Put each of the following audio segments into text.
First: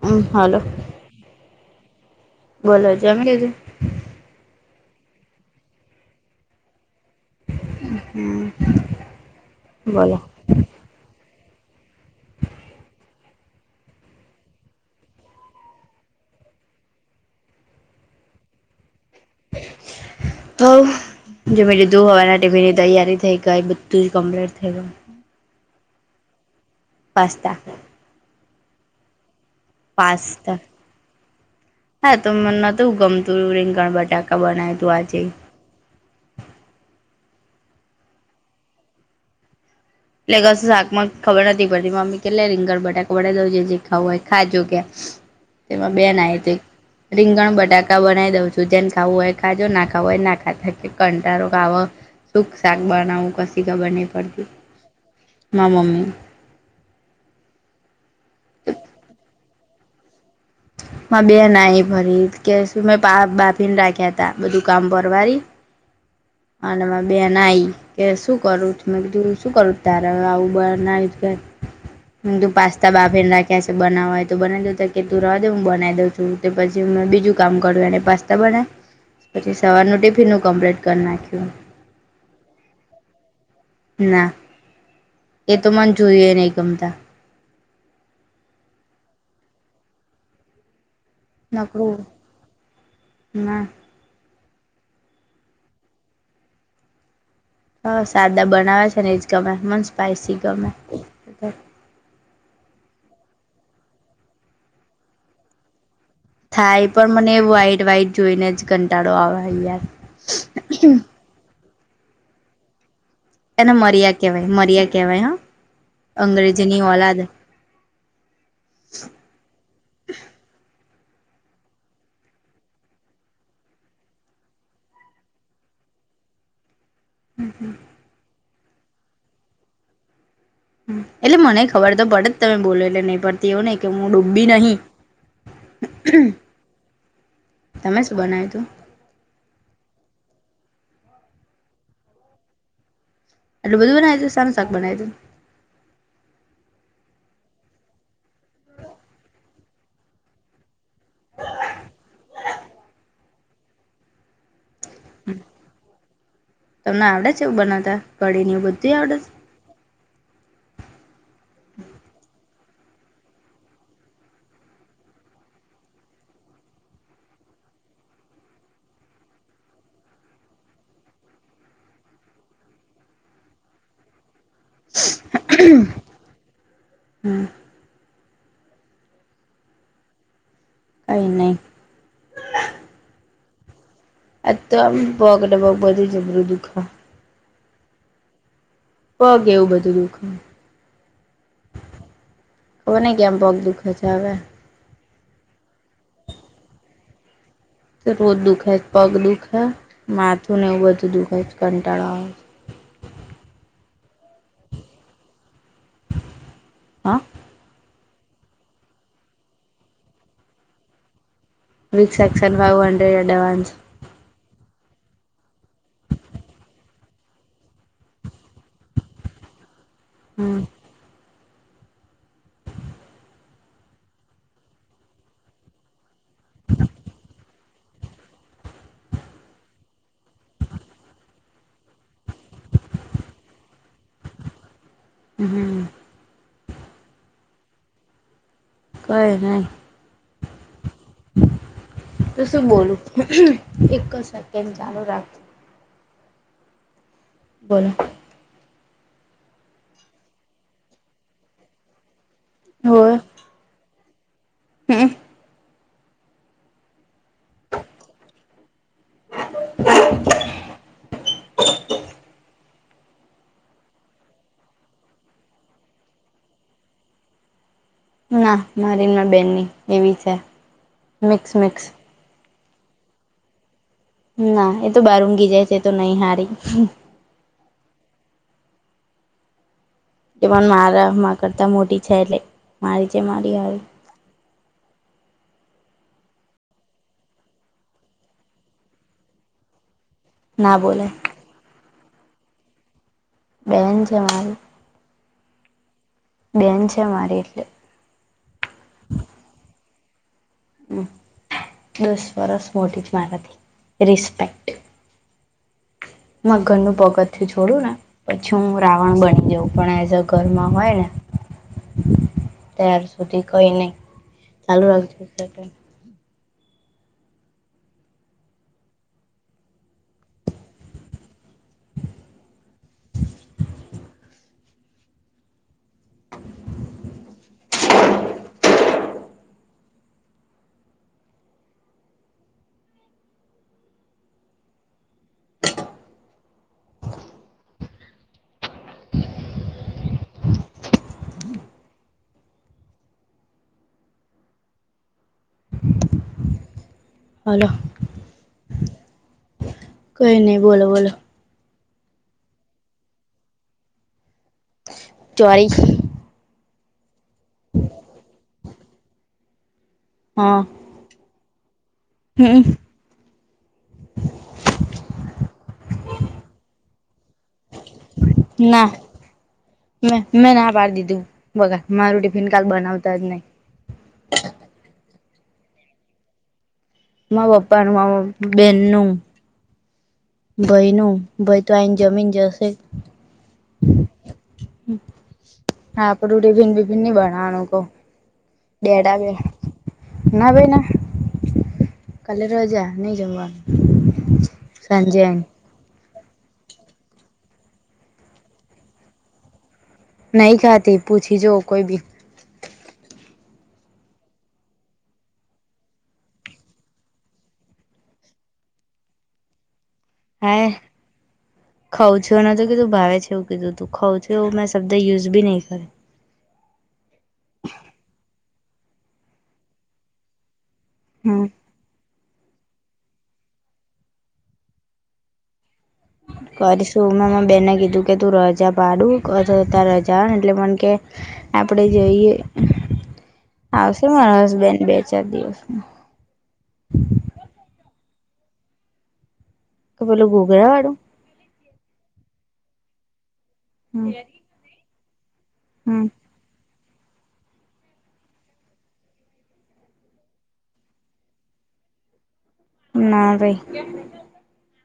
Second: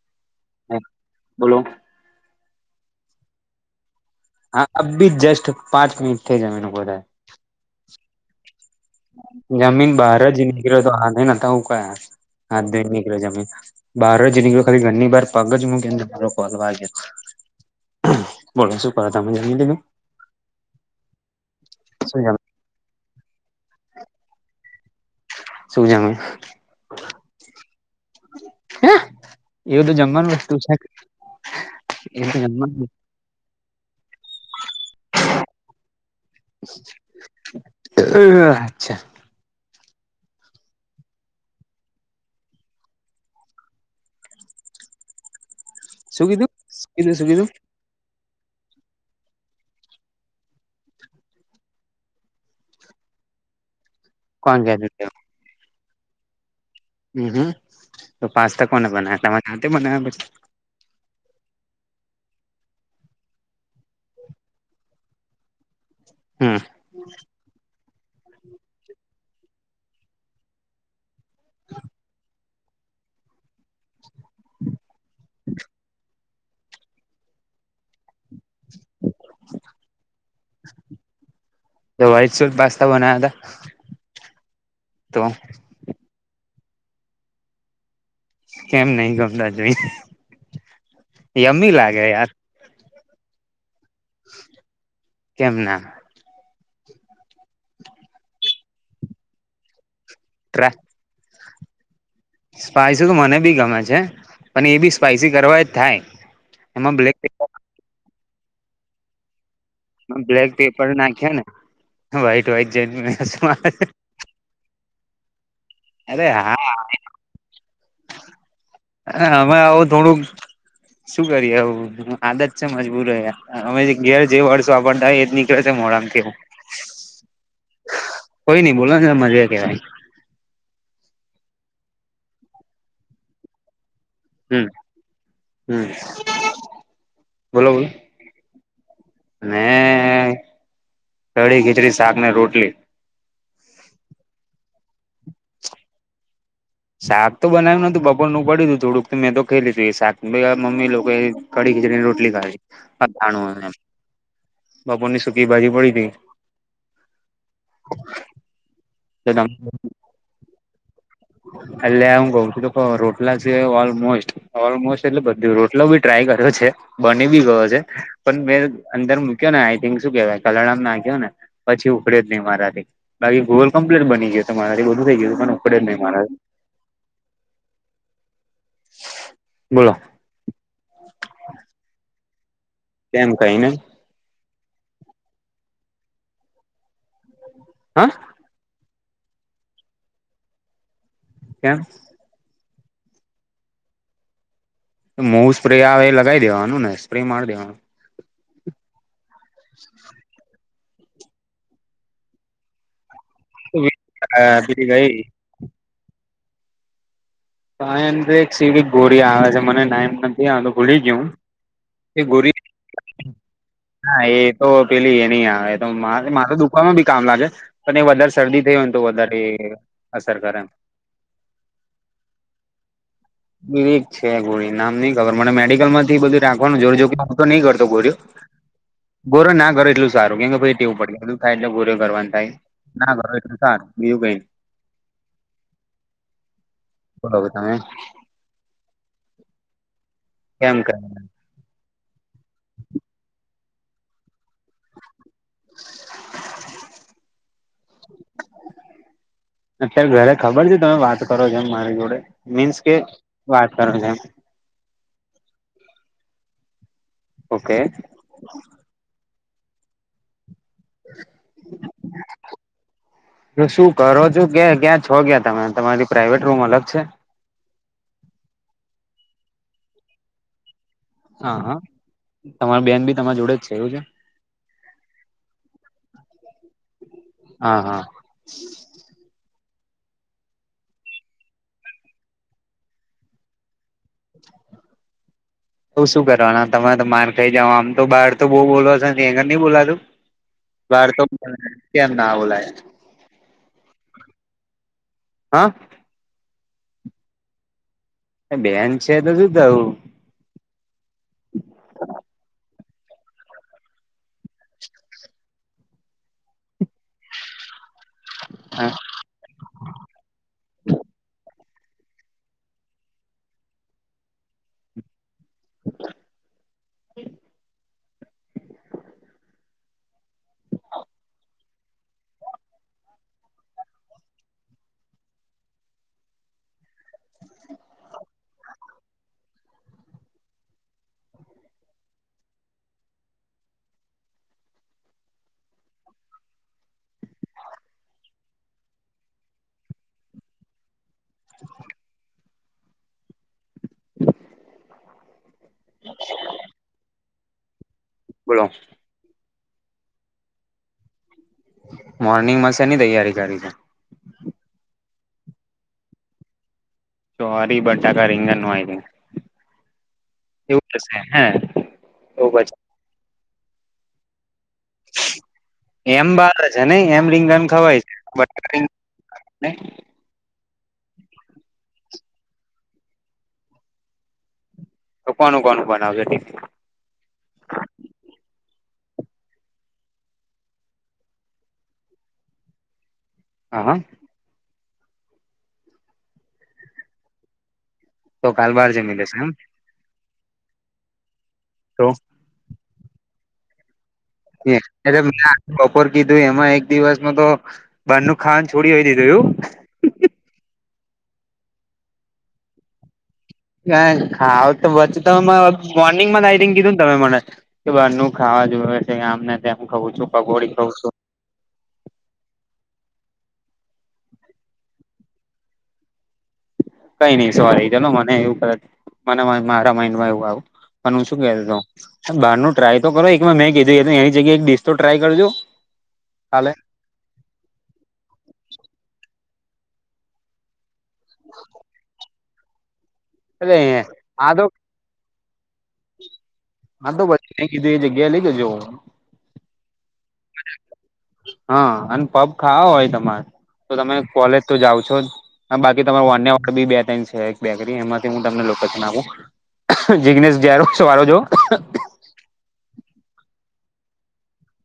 હમ્મ, hello. બોલો બોલો જમી લીધું? હા, અબી જસ્ટ પાંચ મિનિટ થઇ જમી ને ઉભો થયો. હમ્મ. જમીન બહાર જ નીકળ્યો તો હાથે નતા હતા હુકાયા હાથ ધોઈ નીકળ્યો જમીને. બહાર જ નીકળ્યો ખાલી ઘરની બાર પગ જ મૂકીને તારો કોલ વાગ્યો. બોલો શું? તમે જમી લીધું. હોવ જમી લીધું શું જમ હવારના ટિફિનની તૈયારી થઈ. કઈ બધું જ કમ્પલેટ થેલો. શું જમી. પાસ્તા. હે. જમવાનુ વસ્તુ પાસ્તા છે. હા, તો એ મને નથી તો જમવાનું ગમતું રીંગણ બટાકા બનાયુ તું આજે. અચ્છા. એટલે કસ શાકમાં ખબર નથી પડતી મમ્મી કે લે રીંગણ બટાકા બનાાવ દઉં જે જે ખાવું હોય ખાજો કે. તેમાં બેન શું આઈ કીધું તી શું કીધું શું કીધું રીંગણ બટાકા બનાવી દઉ છુ. તો જેન ખાવું હોય કાજો ના ખાવું હોય એ ના ખા કે કંટળો આવ. સુક શાક બનાવું કશી ખબરની પડ જેદિત્ય. માં મમ્મી. હમ્મ હ તો પાસ્તા કોને બનાવ્યા તમારે જાતે બનાવ્યા પછી. બે નાઈ ભરી કે શું મેં બા બાફીને રાખ્યા ત બધું કામ ભરવારી. હમ્મ. અને માં બેન આઈ કે શું કરું મેં કીધું શું કરું તારે આવું બનાયું છે. [inaudible] મે કીધું પાસ્તા બાફીને રાખ્યા છે બનાવા હોય તો હું બનાઈ દઉં તો કે તુ રેવા ડે હું બન બનાઈ દઉં છું પછી મે બીજું કામ કર્યું એણે પાસ્તા પાસ્તા બનાયા પછી સવારનું ટિફિનું કમ્પ્લીટ કરી નાખ્યું. તો વાઇટ સોસ પાસ્તા બનાયા હતા? ના એ તો મને જોઈએ ની ગમતા. કેમ નઈ ગમતા જોઈએ. નકરું ના. કેમ ના? હ, સાદા બનાવે છે ને જ ગમે મને સ્પાઈસી ટ્રા ગમે. સ્પાઈસી તો મને બી ગમે છે પણ એ બી સ્પાઈસી કરવા હોય તો થાય. થાય એમાં પણ બ્લેક મને પેપર વ્હાઈટ વ્હાઈટ જોઈને જ કંટાળો આવે યાર. બ્લેક પેપર નાખ્યો ને વ્હાઈટ વ્હાઈટ [unintelligible] એને મર્યા કહેવાય મર્યા કહેવાય હા અરે અંગ્રેજીની ઓલાદ. [inaudible] અરે હામે આવો થોડુક. શું કરીએ હ આદત છે મજબૂર રહ અમે ઘેર જે વર્ષો વાપરતા હોય એની. જો [unintelligible] હમ હમ. કોઈ ની બોલો ને મજા કેવાય. એટલે મને ખબર તો પડે જ તમે બોલો એટલે નઈ પડતી એવુ નઈ. ડોબ્બી હમ નહી. હમ બોલો બોલો તમે શું બનાવ્યું તું? ને કઢી, ખીચડી, શાકને રોટલી. એટલ બધું બનાય દુંારું શાક બનાય દું. શાક તો બનાવ્યું નતું બપોર નું પડ્યું તું થોડુંકથી મેં તો ખે લી તું એ શાક મમ્મી. કડીી ખીચડીની રોટલી ખાી જાણ. બાપર ની સુૂકી ભ બાજી પડી ત. તમને આવડે છે એવ બનાવતા ઘડીી એવ બધું આવડે. ડા. હ. એટલે હું કઉ છું તો રોટલા છે ઓલમોસ્ટ ઓલમોસ્ટ એટલે બધ રોટલો બી ટ્રાય કર્યો છે. બની બી ગયો છે પણ મેં અંદર મૂક્યો ને આઈ થિક શું કેવાય કલણમ નાખ્યો ને. પછી ઉડે જ નહીિ મારાથી બાકી ગોલ કમ્પ્લીટ બની ગયો તો મારાથી બધું થઈ ગયું. પણ ઉખડે જ નહી મારાથી હમ. બોલો. અ નહી. તેમમ કઈ ને. આ તો બકટ બગ બધી જરું દુઃખ. હા. પગ એવું બધું દુખ. કે્યા. ઓને ગયામ બહ દુખે છે આવેે. મોઉુ સ્પ્રે આવે એ લગાવી દેવાનું ને સ્પ્રે મારી દેવાનું. રોજ દુખ હૈ પગ દુઃખ હૈ. હ. માથું ને એવું બધું દુઃખાય છે કંટાળા હો હ બીડી ગઈ. હા. ક એમ તો એક સીવી ગોળ આવે છે મને નામ નથી આવતો ભૂલી ગયું. With section five hundred advance. નાા એ તો પેલી એ ન આવે તો મારે દુકવામાં બી કામ લાગે. પણ એ વધારે શરદી થઈ હોય ને તો વધારે અસર કરે. હમ બક છે ગોળી નામ નઈ ખબર મને મેડિકલ માંથી બધું રાખવાનું જરૂર જો કે હું તો નઈ કરતો ગોળી. [unintelligible] [inaudible] ગોરો ના કરો એટલું સારું કેમ કે પછી ટેવું પડે બધું થાય એટલે ગોરે કરવાનું થાય. ના ઘરો એટલું સાર બીયું કઈ. હ હમ. બલો તમે. કઈ નહી. એમ કર. તું શું બોલું એક સેકન્ડ ચાલું રાખજો. [inaudible] બોલો. અત્યારે ઘરે ખબર છે તમે વાત કરો જેમ મારી જોડે. મીન્સ કે વાત કરો છે. હમ. ઓકે. [inaudible] તો શું કરો છો ક ક્યાં છો ક્યા તમે તમારી પ્રાાઈવેટ રૂમ અલગ છે. ના મારીનમા બેનની એવી છે. મિક્સ હા મિક્સ હા તમારી બેન બી તમારા જોડે જ છે એવું છે. ના એ તો બહારઊઘી જાય છે તો નહી હારી હા હા. તે મને મારે માં કરતા મોટી છે એટલે મારી છે મારી હારે. તો શું કરવાના તમારતો માર ખાઈ જાવ આમ તો બાર તો બહુ બોલો છે નહી બોલાતું. ના બાર બોલાય તો કેમ ના ઓલાય બેન છે મારી. હાં. બેન છે મારી એટલે બેન છે તો શું થયું. હમ દસ વરસ મોટી જ મારતી રિસ્પેક્ટ મા ઘરનું પગથીયુ છોડું ને પછી હું હા રાવણ બની જાઉં પણ એઝ અ ઘરમાં હોય ને. ત્યાર સુધી કઈ નહી ચાલુ રાખજો. હું. [inaudible] [inaudible] [inaudible] [inaudible] મોક્ષ બી ના મલે. આલો. બોલો. કઈ નઈ બોલો બોલો. મોર્નિંગમાંશેની તૈયારી કરી છે. ચોરીશ. સરી બટા કરંગ નઈક હા. એવ છે હ હમ. એમ બાાર છે નઈ એમ રિંગન ખવાય છે બ ના એ મે મેં ના પાડી દીધું બગા મારું ટિફિન કાલ બનાવતા જ નહી. તો કોનું કોનું બનાવજ ટી મા પપ્પા ન મા બેન નું. ભાઈ ન ભાઈ તો આને જમીન જશે. હા હ. હા પણ રૂટી ભિન બ ભિન નહી બનાવાનું કહો. તો કાલ બાર જમી ડેડા બે લેશે એમ ના બેના તો હાલે રજા ન જાવ આ. એ એ બપોર કીધું એમાં એક દિવસમાં તો બાર નું ખાન છોડી હોય દીધું એવુ નહી કાતી પૂછી જો કોઈ ભી ક ખાવ તો પછી તમે મોર્નિંગ માં ઇટિંગ કીધું ને તમે મને કે બાર નું ખાવા જોવે છે કે આમ ને તેમ કવું છું. પકોડી હાય ખઉં છું ખઉં છુંને તો કીધું ભાવે છે એવું કીધું તું ખઉં છું એવું મેં શબ્દ યુઝ બી નહીં કરે. કઈ નહી સોરી ચલો મને એવું મને મારા માઈન્ડમાં એવું આવું. પણ હું શું હમ કેતો હતો બહાર ન ટ્રાય તો કરો એકમાં મેં કીધું હત એની જગ્યાએ એક ડિશ તો ટ્રાય કરજો. કાલે કરી શું મેંં બેને કીધું કે તું રજા પાડુ અથ ત રજા એટલે મને કે આપડે જોઈએ એટલે આવશે મારો હા તો હસબેન્ન બે ચાર દિવસમાં હા તો પછ મે કીધું એ જગ્યાએ લઈ જ જો કે પેલો ગોગ્યા વાડું. હા, અને પફ ખાવા હોય તમારે તો, તમે કોલેજ તો જાઓ છો જ. હ હમ બાકી તમારું વાન્યા વાળ બી બે ત છે એક બેકરી એમાં હું, તમને લોકેશન આપું. જિગ્નેશ જાર છો વારો જો. ના રે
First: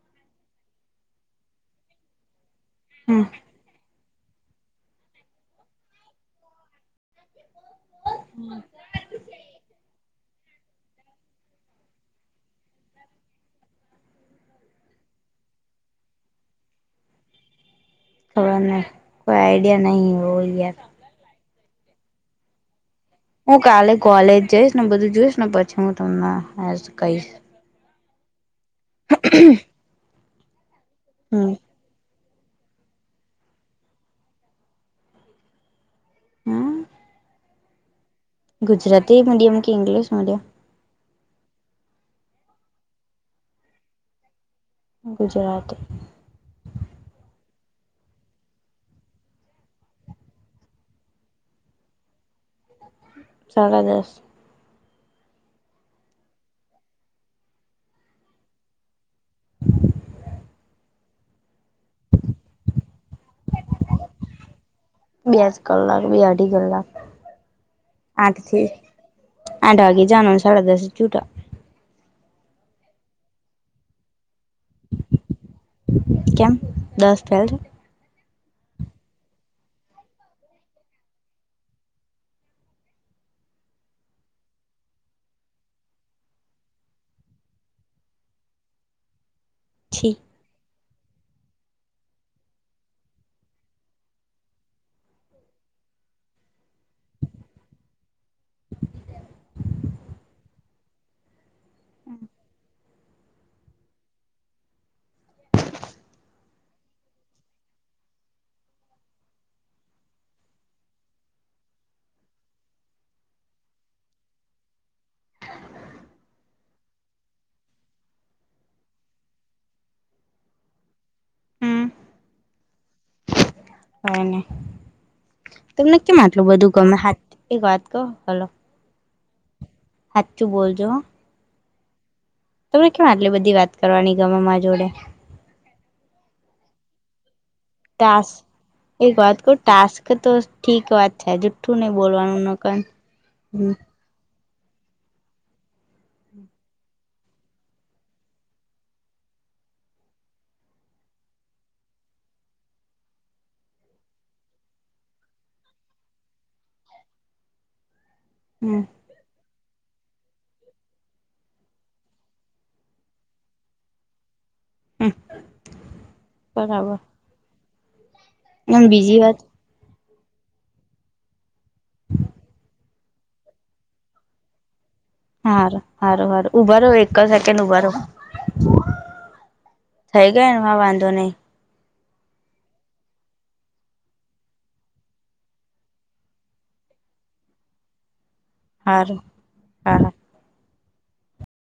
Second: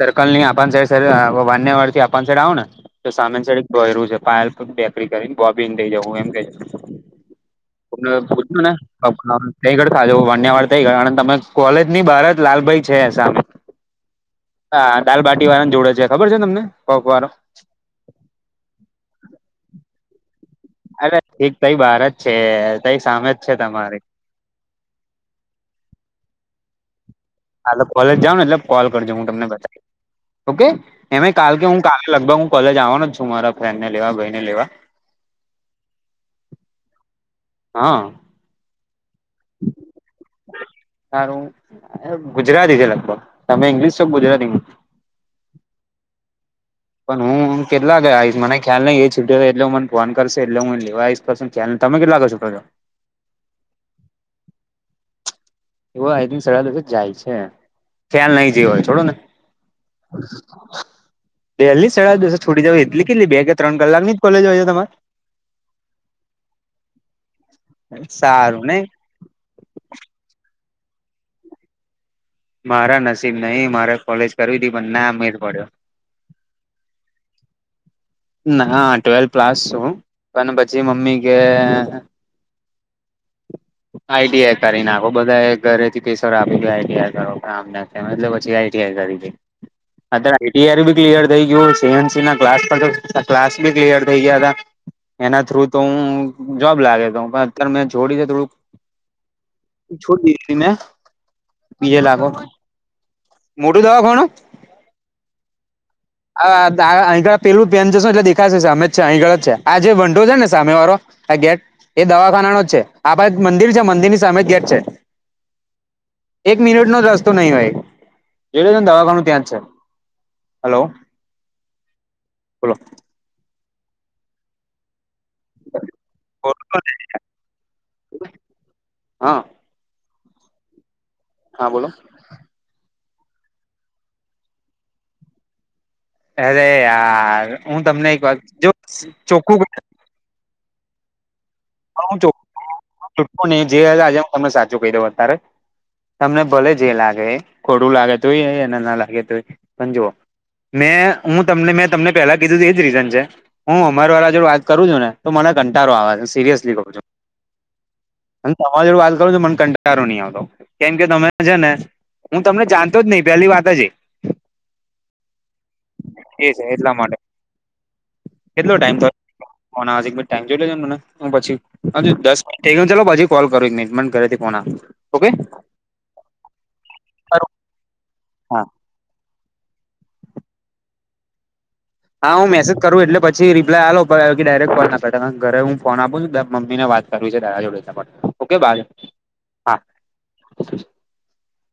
સર્કલ નહી આપ સાઈડ વાન્યવાડથી આપણ સાઈડ આવ ને તો હમ સામેની સાઈડ ડોયરું છે પાલૂ બેકરી કરીને બોબીન લઈ જવું એમ કે [unintelligible] થઈ કરતા જ વાંડયાવાર થઈ ગયા. તમે કોલેજની બહાર જ લાલભાઈ છે સામે હા, દાલબાટી વાળાને જોડે છે ખબર છે તમને? કોક વાળો ખબરને, કોઈ આઈડિયા નહી હોય. અરે! એક તઈ બહાર જ છે. તઈ સામે જ છે હું કાલે તમારી કોલેજ જઈશ, ને બધું જોઈશ ને પછી હું તમને કહીશ. હા, કોલેજ જાઉને એટલે કોલ કરજો. હું તમને બતાવી ઓકે. એ કાલ હમ કે હું કાલે લગભગ હું કોલેજ આવવાનો જ છું. મારા ફ્રેન્ડ ને લેવા, ભાઈ ને લેવા. હમ્મ હા. ગુજરાતી મીડિયમ કે ઇંગ્લિશ મીડિયમ? તારું ગુજરાતી છે લગભગ તમે ઈંગ્લિશ છો ગુજરાતી ગુજરાતી. પણ હું કેટલા વાગે આઈશ મને ખ્યાલ નહી. એ છૂટે એટલે મને ફોન કરશે, એટલે હું લેવા આવીશ. પછી તમે કેટલા વાગે છુટો છો? સાડા દસ. એવો આઈ થિક, સાડા દસે જ જાય છે. ખ્યાલ નહી રહ્યો હોય, છોડો ને. [inaudible] પહેલી જ સાડા દસની છોટી દેવાય, એટલી કેટલી બે કે ત્રણ કલાકની જ કોલેજ હોય, તમારે બે જ કલાક, બે અઢી કલાક, સારું આઠથી નઈ આઠ વાગ્યે જવાનું ને સાડા દસે છૂટા. મારા નસીબ નહી મારે કોલેજ કરવી તી પણ ના મેડ પડ્યો? કેમ દસ ફેલ છે? હા, ટ્વેલ્થ પાસ છું, પણ પછી મમ્મી કે આઈટીઆઈ કરી નાખો. બધા ઘરેથી પેસર આપી દ આઈટીઆઈ કરો. એ એટલે પછી આઈટીઆઈ કરી દે. છી અત્યારે આઈટીઆ બી ક્લિયર થઈ ગયું. સીએનસીના ક્લાસ પર ક્લાસ બી ક્લયર થઈ ગયા હતા. એના થ્રુ તો હું જોબ લાગે તો પણ અત્યારે મેં જોડીને થોડુંક [inaudible] છોડી દીધી ને બીજે લાખ મોટું દવા કોણ. [inaudible] અંળ પેલું પેન જશો એટલે દેખાશે અમે જ છે. અહીંગળ જ છે. આ જે વંડો છે ને સામે વાળો આ ગેટ એ દવાખાનાનો જ છે. આપણે મંદિર છે, મંદિરની સામે જ ગેટ છે. એક મિનિટ રસ્તો નહી હોય, જોઈ લેજોની દવાખાનું ત્યાં જ છે. હલો. હમ બોલો. હોને, તમને કેમ આટલું બધું ગમે એક વાત કો. હલો. હા. સાચું બોલજો. હા, બોલો. તમને કેમ? આટલી બધી વાત કરવાની ગમે મારી જોડે. અરે યાર. હું તમને એક ટાસ વાર જો એક વાત કહ ચોખ્ખું ટાસ્ક તો ઠીક વાત છે. જુઠ્ઠું નહી ન જો. બોલવાનું ક હમ આજે હું તમને સાચું કહી દઉં અત્યારે તમને ભલે જે લાગે ખોડું લાગે તોય અને ના લાગે તોય સમજો. મેં હું તમને મેં તમને પેલા કીધું તું એજ રીઝન છે. હું અમાર વાળ જો વાત કરું છું ને તો મને કંટારો આવે સિરિયસ હમ તમારે વા કર મ કં- - ારો નહી આવતો કેમ કે તમે છે ને હું તમને જાણતો જ નહી પેલી વાત જ એ હમ છે એટલા બરાબર માટે કેટલો એમ ટાઈમ બીજી વાત ટ જોઈ લેજ મને પછી હ દસ મિટ થઈ ગય ચાલો પછી કોલ કરોજમેન્ટ ઘરેથી ફ ઓકે હાર સાર હાર ઉભા રહો એક કરું સેકન્ડ ઉભા રહો. હા થઈ ગયા હ વાંધો નહીં. હા હું મેસેજ કરું એટલે પછ રીપલા આાલ આવ્યો કે ડાયરેક ફોલ ના પ ઘરે હું ફોન આપું છું મમ્મી ને વા કરવી છે તારા જોડે ઓકે ભાઈ હારું હા